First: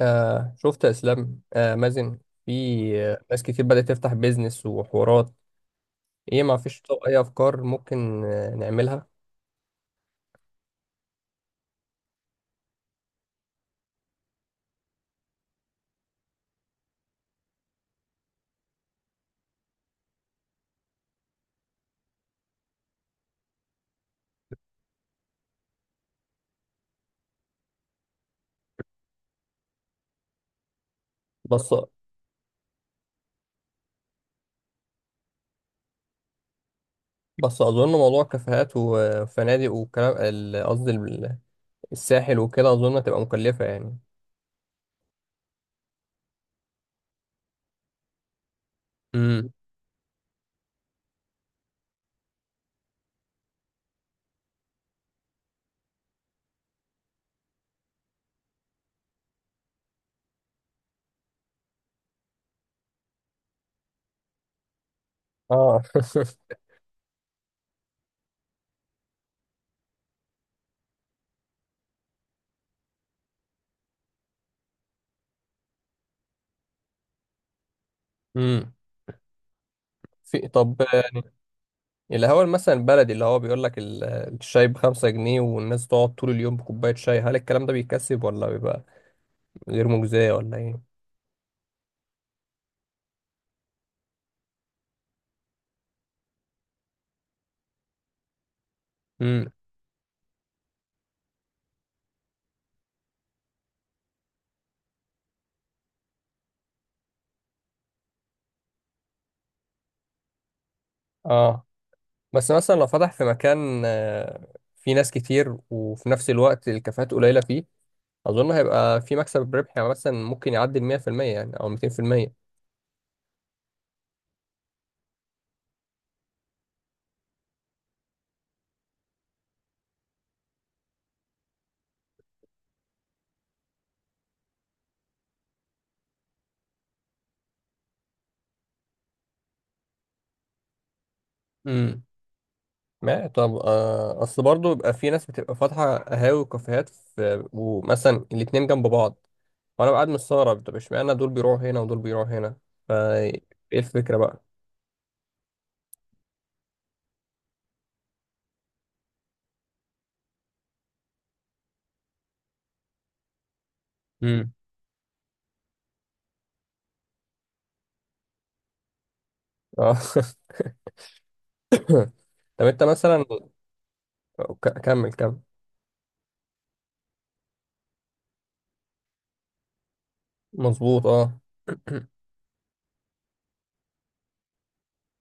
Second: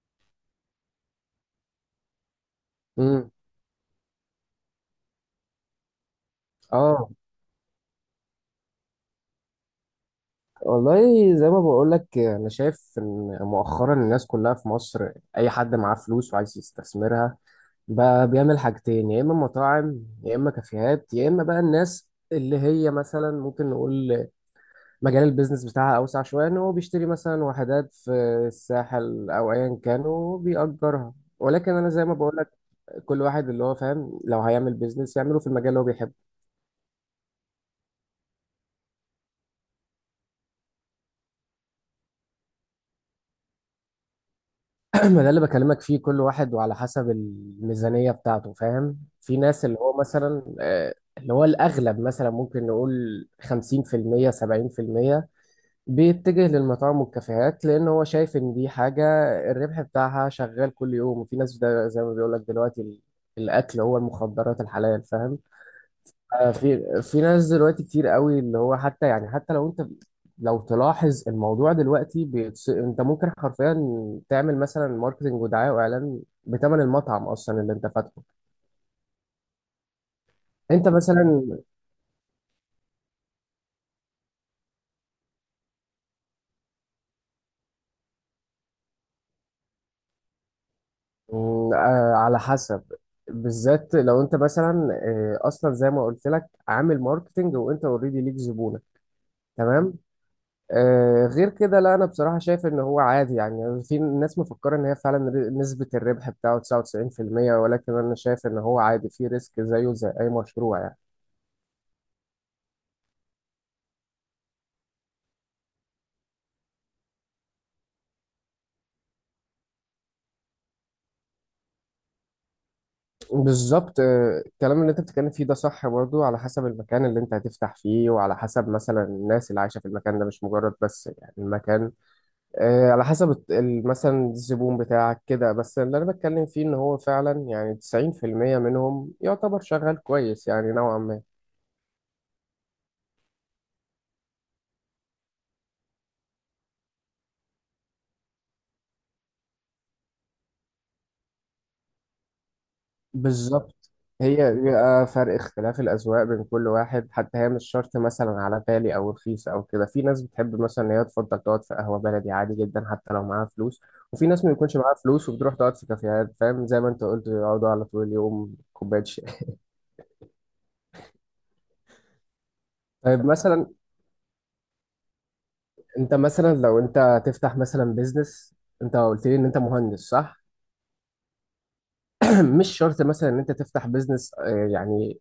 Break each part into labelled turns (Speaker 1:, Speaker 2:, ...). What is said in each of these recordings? Speaker 1: شفت يا اسلام، مازن. في آه
Speaker 2: امم
Speaker 1: ناس كتير بدأت تفتح بيزنس وحوارات. ايه، ما فيش
Speaker 2: اه،
Speaker 1: اي افكار ممكن نعملها؟
Speaker 2: والله زي ما بقول لك، انا شايف ان مؤخرا الناس كلها في مصر، اي حد معاه فلوس وعايز يستثمرها بقى بيعمل حاجتين: يا اما مطاعم يا اما كافيهات، يا اما بقى الناس اللي هي مثلا ممكن نقول مجال البيزنس بتاعها اوسع شويه، ان هو بيشتري مثلا وحدات في الساحل او ايا كان وبيأجرها. ولكن
Speaker 1: بس
Speaker 2: انا زي ما بقول لك، كل واحد اللي هو فاهم، لو هيعمل بيزنس يعمله في المجال اللي هو بيحبه.
Speaker 1: بس اظن موضوع كافيهات وفنادق والكلام قصدي الساحل وكده اظن هتبقى مكلفة يعني.
Speaker 2: ما ده اللي بكلمك فيه، كل واحد وعلى حسب الميزانية بتاعته، فاهم. في
Speaker 1: امم.
Speaker 2: ناس اللي هو مثلا اللي هو الأغلب، مثلا ممكن نقول 50% 70% بيتجه للمطاعم والكافيهات، لأن هو شايف إن دي حاجة الربح بتاعها شغال كل يوم. وفي ناس، ده زي ما بيقولك، دلوقتي الأكل هو المخدرات الحلال، فاهم.
Speaker 1: اه.
Speaker 2: في ناس دلوقتي كتير قوي اللي هو حتى، يعني حتى لو انت، لو تلاحظ الموضوع دلوقتي انت ممكن حرفيا تعمل مثلا ماركتنج ودعايه واعلان بثمن المطعم اصلا اللي انت فاتحه.
Speaker 1: امم. طب،
Speaker 2: انت مثلا،
Speaker 1: الهوا مثلا البلدي اللي هو بيقول لك الشاي ب5 جنيه، والناس تقعد طول اليوم بكوباية شاي. هل الكلام ده بيكسب، ولا بيبقى غير مجزية ولا ايه؟
Speaker 2: على حسب. بالذات لو انت مثلا اصلا زي ما قلت لك، عامل ماركتنج وانت اوريدي ليك زبونه،
Speaker 1: امم.
Speaker 2: تمام. غير كده لا، انا بصراحه شايف ان هو عادي. يعني في ناس مفكره ان هي فعلا نسبه الربح بتاعه 99%، ولكن انا شايف ان هو عادي، في ريسك زيه زي اي مشروع يعني.
Speaker 1: اه. بس مثلا لو فتح في مكان، فيه ناس كتير وفي نفس الوقت الكافيهات قليلة فيه، أظن هيبقى في مكسب ربحي. يعني مثلا ممكن يعدي 100%، يعني أو 200%.
Speaker 2: بالظبط، الكلام اللي انت بتتكلم فيه ده صح برضو، على حسب المكان اللي انت هتفتح فيه، وعلى حسب مثلا الناس اللي عايشه في المكان ده، مش مجرد بس يعني المكان. على حسب مثلا الزبون بتاعك كده بس. اللي انا بتكلم فيه ان هو فعلا يعني 90% منهم يعتبر شغال كويس، يعني نوعا ما.
Speaker 1: امم. ما طب، أصل برضه بيبقى في ناس بتبقى فاتحة قهاوي وكافيهات، في ومثلا الاتنين جنب بعض، وأنا قاعد مستغرب. طب اشمعنى دول بيروحوا هنا ودول بيروحوا هنا؟ فا إيه
Speaker 2: بالظبط،
Speaker 1: الفكرة بقى؟
Speaker 2: هي بيبقى فرق اختلاف الأذواق بين كل واحد، حتى هي مش شرط مثلا على غالي أو رخيص أو كده. في ناس بتحب مثلا إن هي تفضل تقعد في قهوة بلدي عادي جدا حتى لو معاها فلوس، وفي ناس
Speaker 1: امم.
Speaker 2: ما بيكونش معاها فلوس وبتروح تقعد في كافيهات، فاهم، زي ما أنت قلت يقعدوا على طول اليوم كوباية شاي.
Speaker 1: اه. طب أنت مثلا،
Speaker 2: طيب مثلا،
Speaker 1: كمل كمل.
Speaker 2: أنت مثلا لو أنت تفتح مثلا بيزنس، أنت قلت لي إن أنت مهندس، صح؟
Speaker 1: مظبوط، أه.
Speaker 2: مش شرط مثلا إن أنت تفتح بيزنس يعني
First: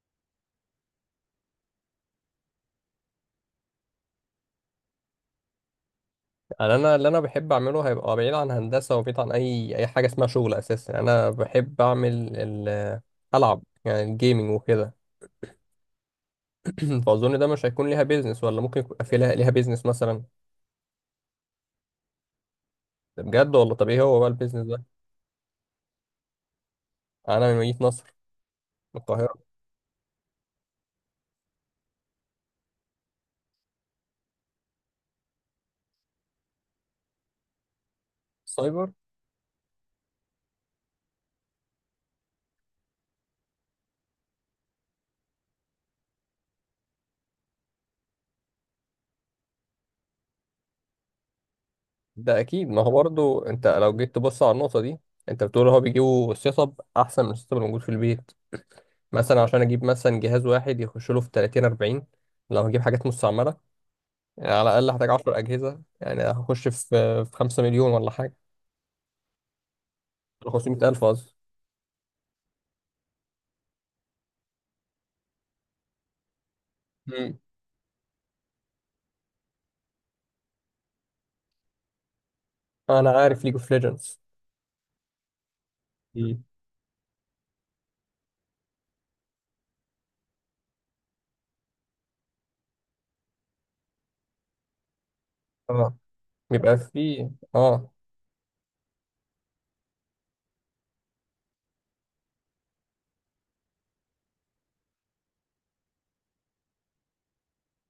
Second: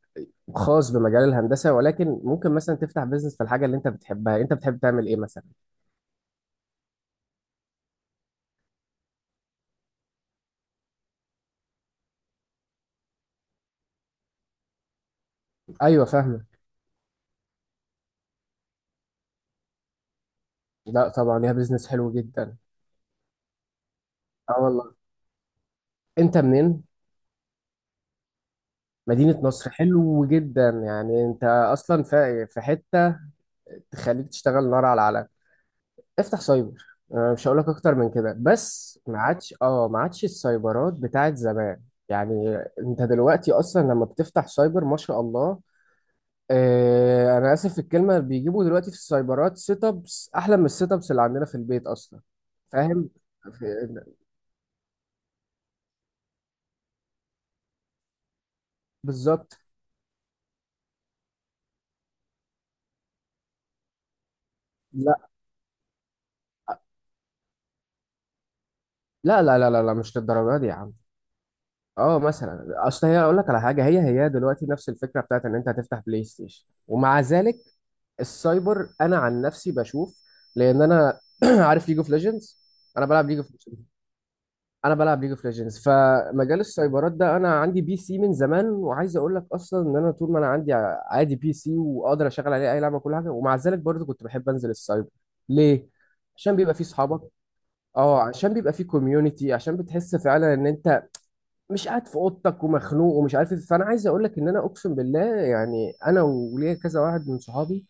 Speaker 2: خاص بمجال الهندسة، ولكن ممكن مثلا تفتح بيزنس في الحاجة اللي أنت بتحبها. أنت بتحب تعمل إيه مثلا؟
Speaker 1: أنا اللي انا بحب اعمله هيبقى بعيد عن هندسه، وبعيد عن اي حاجه اسمها شغل اساسا. يعني انا بحب اعمل العب، يعني الجيمنج وكده.
Speaker 2: ايوه، فاهمه.
Speaker 1: فاظن ده مش هيكون ليها بيزنس، ولا ممكن يبقى في لها ليها بيزنس مثلا؟
Speaker 2: لا طبعا ليها بيزنس حلو جدا.
Speaker 1: ده بجد، ولا طب ايه هو بقى
Speaker 2: اه
Speaker 1: البيزنس ده؟
Speaker 2: والله، انت منين؟
Speaker 1: انا من مدينه نصر، من
Speaker 2: مدينة
Speaker 1: القاهره.
Speaker 2: نصر، حلو جدا. يعني انت اصلا في حتة تخليك تشتغل نار على العالم. افتح سايبر. مش هقولك اكتر من كده،
Speaker 1: سايبر؟
Speaker 2: بس ما عادش، ما عادش السايبرات بتاعت زمان. يعني انت دلوقتي اصلا لما بتفتح سايبر ما شاء الله، اه انا اسف في الكلمة، بيجيبوا دلوقتي في السايبرات سيت ابس احلى من السيت ابس اللي عندنا في البيت اصلا،
Speaker 1: ده اكيد. ما هو
Speaker 2: فاهم.
Speaker 1: برضو انت
Speaker 2: في-
Speaker 1: لو جيت تبص على النقطه دي، انت بتقول هو بيجيبوا سيت اب احسن من السيت اب الموجود في البيت. مثلا
Speaker 2: بالظبط.
Speaker 1: عشان اجيب مثلا جهاز واحد يخش له في 30 40، لو هجيب حاجات مستعمله، يعني على الأقل هحتاج
Speaker 2: لا
Speaker 1: 10 أجهزة، يعني هخش في 5 مليون ولا حاجة.
Speaker 2: لا لا لا لا لا، مش للدرجه دي يا
Speaker 1: 500
Speaker 2: عم.
Speaker 1: ألف قصدي.
Speaker 2: اه مثلا، اصل هي اقول لك على حاجه، هي هي دلوقتي نفس الفكره بتاعت ان انت هتفتح بلاي ستيشن، ومع
Speaker 1: مم.
Speaker 2: ذلك السايبر انا عن نفسي بشوف، لان انا عارف ليج اوف ليجندز، انا
Speaker 1: أنا
Speaker 2: بلعب ليج
Speaker 1: عارف
Speaker 2: اوف
Speaker 1: ليج اوف
Speaker 2: ليجندز.
Speaker 1: ليجندز. مم.
Speaker 2: فمجال السايبرات ده، انا عندي PC من زمان، وعايز اقول لك اصلا ان انا طول ما انا عندي عادي بي سي واقدر اشغل عليه اي لعبه، كل حاجه، ومع ذلك برضه كنت بحب انزل السايبر. ليه؟
Speaker 1: اه،
Speaker 2: عشان بيبقى
Speaker 1: بيبقى
Speaker 2: فيه صحابك.
Speaker 1: فيه، اه.
Speaker 2: اه، عشان بيبقى فيه كوميونتي، عشان بتحس فعلا ان انت مش قاعد في اوضتك ومخنوق ومش عارف ايه. فانا عايز اقول لك ان انا اقسم بالله يعني، انا وليا كذا واحد من صحابي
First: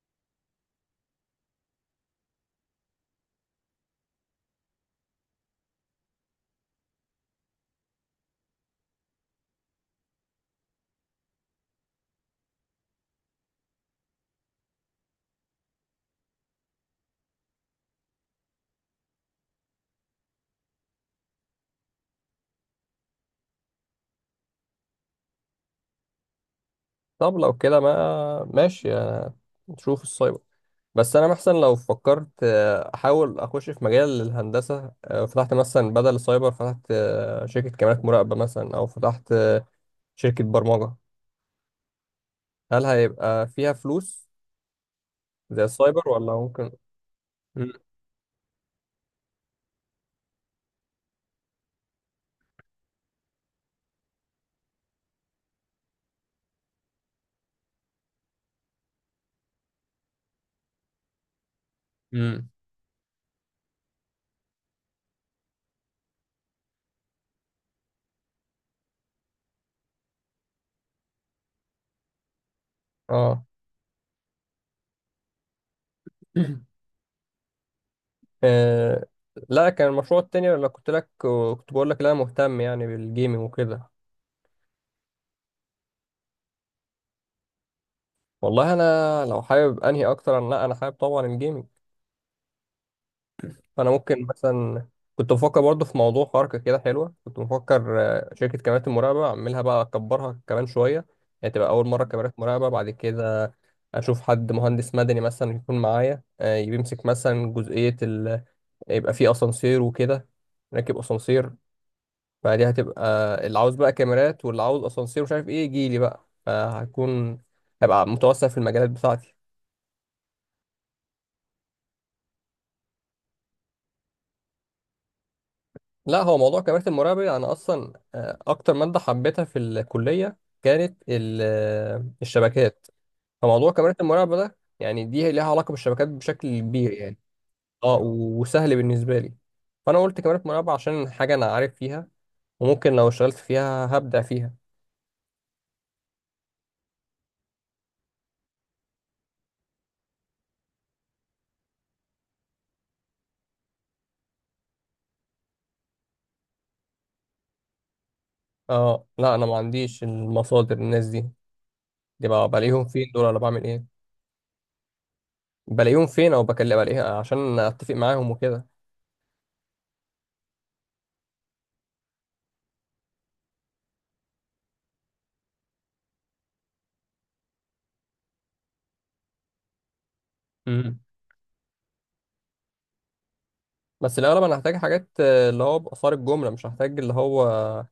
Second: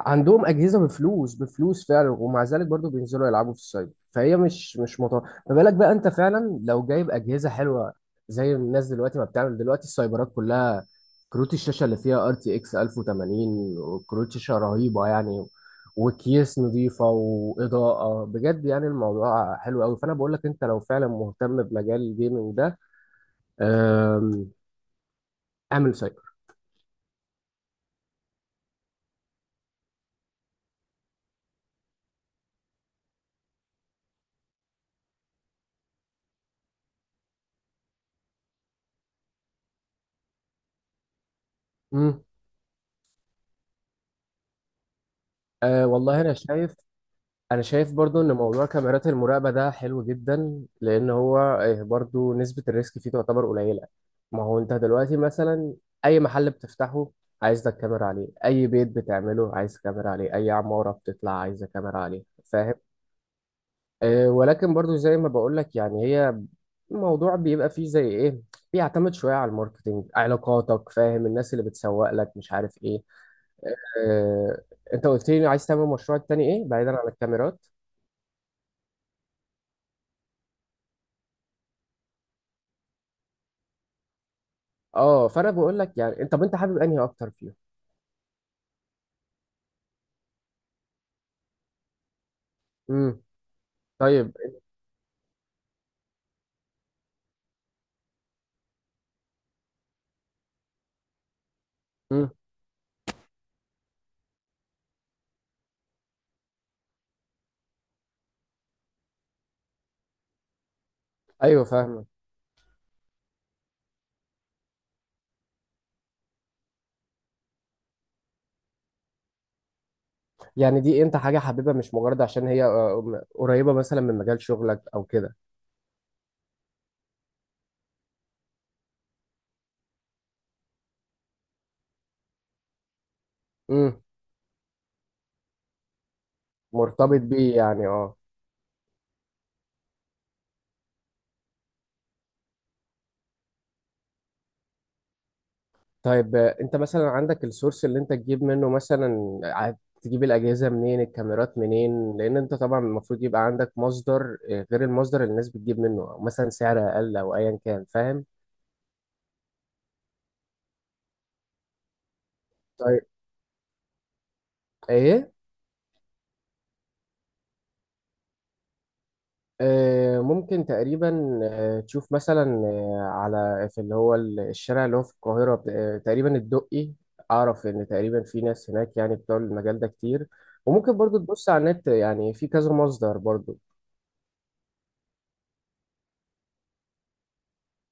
Speaker 2: عندهم اجهزه بفلوس، بفلوس فعلا، ومع ذلك برضو بينزلوا يلعبوا في السايبر. فهي مش مطور. ما بالك بقى انت فعلا لو جايب اجهزه حلوه زي الناس دلوقتي ما بتعمل. دلوقتي السايبرات كلها كروت الشاشه اللي فيها RTX 1080 وكروت شاشه رهيبه يعني، وكيس نظيفه واضاءه بجد، يعني الموضوع حلو قوي. فانا بقول لك، انت لو فعلا مهتم بمجال الجيمنج ده، أم، اعمل سايبر.
Speaker 1: طب لو كده، ما ماشي، نشوف السايبر. بس انا مثلا لو فكرت احاول اخش في مجال الهندسه، فتحت مثلا بدل السايبر، فتحت شركه كاميرات مراقبه مثلا، او فتحت شركه برمجه،
Speaker 2: امم
Speaker 1: هل هيبقى فيها فلوس زي
Speaker 2: أه
Speaker 1: السايبر
Speaker 2: والله
Speaker 1: ولا ممكن؟
Speaker 2: انا
Speaker 1: مم.
Speaker 2: شايف برضو ان موضوع كاميرات المراقبه ده حلو جدا، لان هو برضو نسبه الريسك فيه تعتبر قليله. ما هو انت دلوقتي مثلا، اي محل بتفتحه عايز لك كاميرا عليه، اي بيت بتعمله عايز كاميرا عليه، اي عماره بتطلع عايزه كاميرا عليه،
Speaker 1: مم.
Speaker 2: فاهم. ولكن برضو زي ما بقول لك، يعني هي الموضوع بيبقى فيه زي ايه، بيعتمد شويه على الماركتينج، علاقاتك، فاهم، الناس اللي بتسوق لك، مش عارف ايه.
Speaker 1: اه.
Speaker 2: آه، انت قلت لي عايز تعمل مشروع تاني ايه بعيدا عن الكاميرات؟
Speaker 1: آه. لا، كان المشروع التاني اللي كنت بقول لك، لا، مهتم يعني بالجيمنج وكده.
Speaker 2: اه، فانا بقول لك يعني انت، طب انت حابب انهي اكتر فيهم؟
Speaker 1: والله، انا لو حابب انهي اكتر، انا، لا، حابب طبعا الجيمنج.
Speaker 2: امم
Speaker 1: فانا ممكن
Speaker 2: طيب.
Speaker 1: مثلا كنت بفكر برضه في موضوع حركه كده حلوه، كنت بفكر شركه كاميرات المراقبه اعملها بقى، اكبرها كمان شويه، يعني تبقى اول مره
Speaker 2: امم
Speaker 1: كاميرات مراقبه، بعد كده اشوف حد مهندس مدني مثلا يكون معايا، يمسك مثلا جزئيه يبقى فيه اسانسير وكده، نركب اسانسير.
Speaker 2: ايوه، فاهمك.
Speaker 1: فدي هتبقى اللي عاوز بقى كاميرات، واللي عاوز اسانسير مش عارف ايه، يجي لي بقى. هبقى متوسع في المجالات بتاعتي.
Speaker 2: يعني دي انت حاجه حاببها، مش مجرد عشان هي قريبه مثلا من مجال شغلك او كده.
Speaker 1: لا، هو موضوع كاميرات المراقبة دي انا اصلا، اكتر مادة حبيتها في الكلية كانت الشبكات. فموضوع
Speaker 2: امم
Speaker 1: كاميرات المراقبة ده يعني دي ليها علاقة بالشبكات بشكل كبير يعني.
Speaker 2: مرتبط بيه يعني،
Speaker 1: اه،
Speaker 2: اه.
Speaker 1: وسهل بالنسبة لي. فانا قلت كاميرات مراقبة عشان حاجة انا عارف فيها، وممكن لو اشتغلت فيها هبدع فيها.
Speaker 2: طيب، انت مثلا عندك السورس اللي انت تجيب منه مثلا، عاد تجيب الاجهزه منين، الكاميرات منين؟ لان انت طبعا المفروض يبقى عندك مصدر غير المصدر اللي الناس بتجيب منه، او مثلا سعر اقل او ايا كان، فاهم.
Speaker 1: اه لا، انا ما عنديش المصادر. الناس دي دي بقى بلاقيهم فين دول، ولا بعمل ايه؟
Speaker 2: ايه،
Speaker 1: بلاقيهم فين، او بكلم بلاقيها عشان اتفق معاهم وكده.
Speaker 2: ممكن تقريبا تشوف مثلا على، في اللي هو الشارع اللي هو في القاهرة، تقريبا الدقي. أعرف إن تقريبا في ناس هناك يعني بتوع المجال ده كتير، وممكن
Speaker 1: امم.
Speaker 2: برضو تبص على النت، يعني في كذا مصدر برضو.
Speaker 1: بس الاغلب انا هحتاج حاجات، اللي هو باثار الجمله، مش هحتاج اللي هو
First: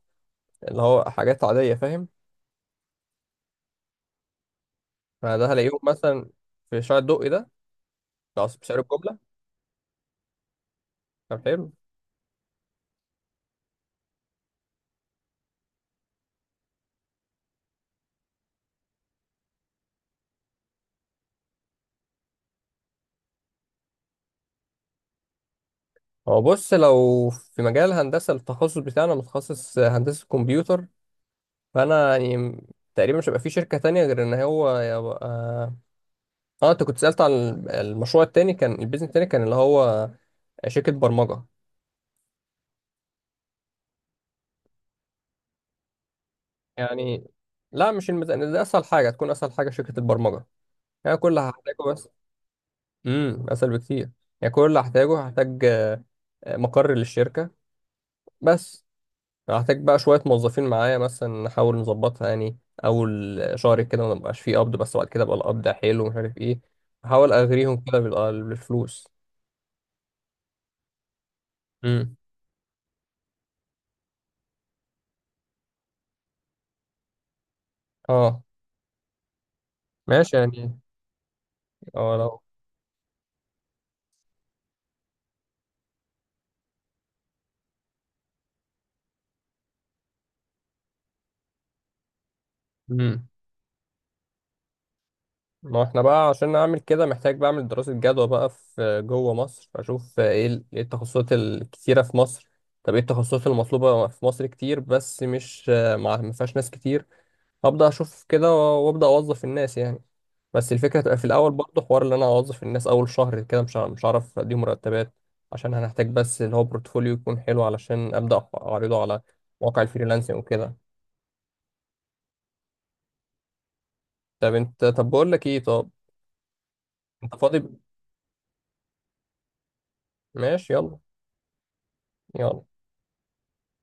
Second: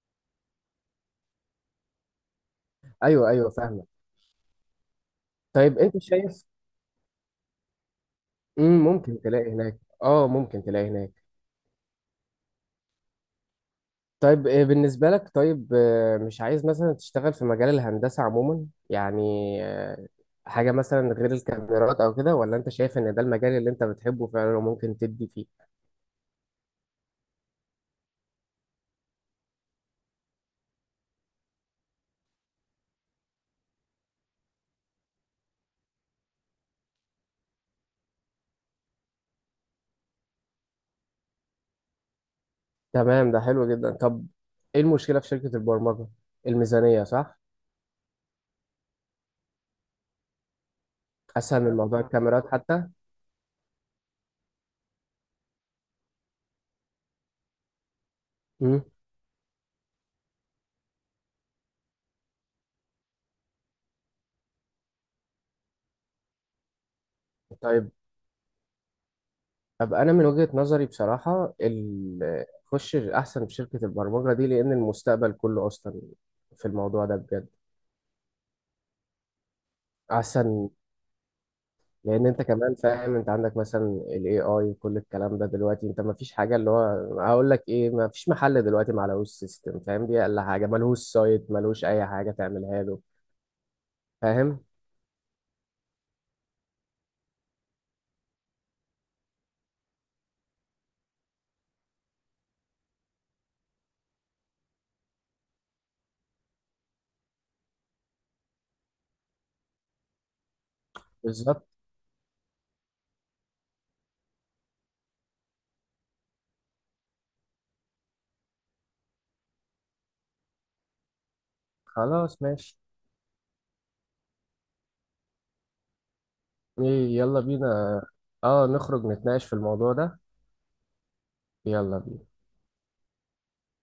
Speaker 1: حاجات عاديه، فاهم؟
Speaker 2: أيوه أيوه، فاهمة.
Speaker 1: فده هلاقيهم
Speaker 2: طيب أنت
Speaker 1: مثلا
Speaker 2: شايف،
Speaker 1: في شارع الدقي ده، خلاص، بسعر الجمله.
Speaker 2: ممكن تلاقي هناك، أه ممكن تلاقي هناك.
Speaker 1: طب حلو.
Speaker 2: طيب بالنسبة لك، طيب مش عايز مثلا تشتغل في مجال الهندسة عموما يعني، آه، حاجة مثلا غير الكاميرات أو كده، ولا أنت شايف إن ده المجال اللي أنت بتحبه فعلا وممكن تدي فيه؟
Speaker 1: هو بص، لو في مجال هندسه، التخصص بتاعنا متخصص هندسه كمبيوتر. فانا يعني، تقريبا مش هيبقى في شركه تانية غير ان هو يبقى. اه، انت كنت سالت عن المشروع التاني، كان البيزنس التاني كان اللي هو شركه برمجه.
Speaker 2: تمام، ده حلو جدا. طب إيه المشكلة في شركة البرمجة؟ الميزانية،
Speaker 1: يعني،
Speaker 2: صح؟
Speaker 1: لا، مش الميزانية. دي اسهل حاجة، تكون اسهل حاجة شركة البرمجة. يعني كل اللي
Speaker 2: أسهل من
Speaker 1: هحتاجه
Speaker 2: موضوع
Speaker 1: بس.
Speaker 2: الكاميرات حتى.
Speaker 1: امم، اسهل بكتير. يعني كل اللي هحتاجه، هحتاج مقر للشركة
Speaker 2: مم.
Speaker 1: بس. هحتاج بقى شوية موظفين معايا مثلا، نحاول نظبطها يعني. أول شهر كده ما نبقاش فيه قبض، بس بعد كده بقى القبض حلو ومش عارف ايه. أحاول أغريهم
Speaker 2: طيب،
Speaker 1: كده بالفلوس.
Speaker 2: طب أنا من وجهة نظري بصراحة،
Speaker 1: امم.
Speaker 2: خش أحسن في شركة البرمجة دي، لأن المستقبل كله أصلا في الموضوع ده بجد،
Speaker 1: اه، ماشي
Speaker 2: أحسن.
Speaker 1: يعني. اه
Speaker 2: لان
Speaker 1: لو.
Speaker 2: انت كمان فاهم، انت عندك مثلا الـ AI وكل الكلام ده دلوقتي، انت ما فيش حاجه اللي هو، هقول لك ايه، ما فيش محل دلوقتي ما عليهوش سيستم، فاهم، دي اقل حاجه، ملهوش سايت، ملهوش اي حاجه تعملها له،
Speaker 1: مم.
Speaker 2: فاهم.
Speaker 1: ما احنا بقى عشان نعمل كده محتاج بعمل دراسة جدوى بقى في جوه مصر، اشوف ايه إيه التخصصات الكتيرة في مصر، طب ايه التخصصات المطلوبة في مصر كتير بس مش ما فيهاش ناس كتير، ابدا اشوف كده وابدا اوظف الناس يعني. بس الفكرة تبقى في الاول
Speaker 2: بالظبط.
Speaker 1: برضه حوار ان انا اوظف الناس اول شهر كده، مش هعرف اديهم مرتبات. عشان هنحتاج بس اللي هو بورتفوليو يكون حلو، علشان ابدا اعرضه على مواقع الفريلانسنج وكده.
Speaker 2: خلاص، ماشي.
Speaker 1: طب انت، طب بقول لك ايه، طب
Speaker 2: ايه،
Speaker 1: انت
Speaker 2: يلا بينا.
Speaker 1: فاضي؟
Speaker 2: اه، نخرج نتناقش في الموضوع ده.
Speaker 1: ماشي، يلا.
Speaker 2: يلا بينا.
Speaker 1: يلا.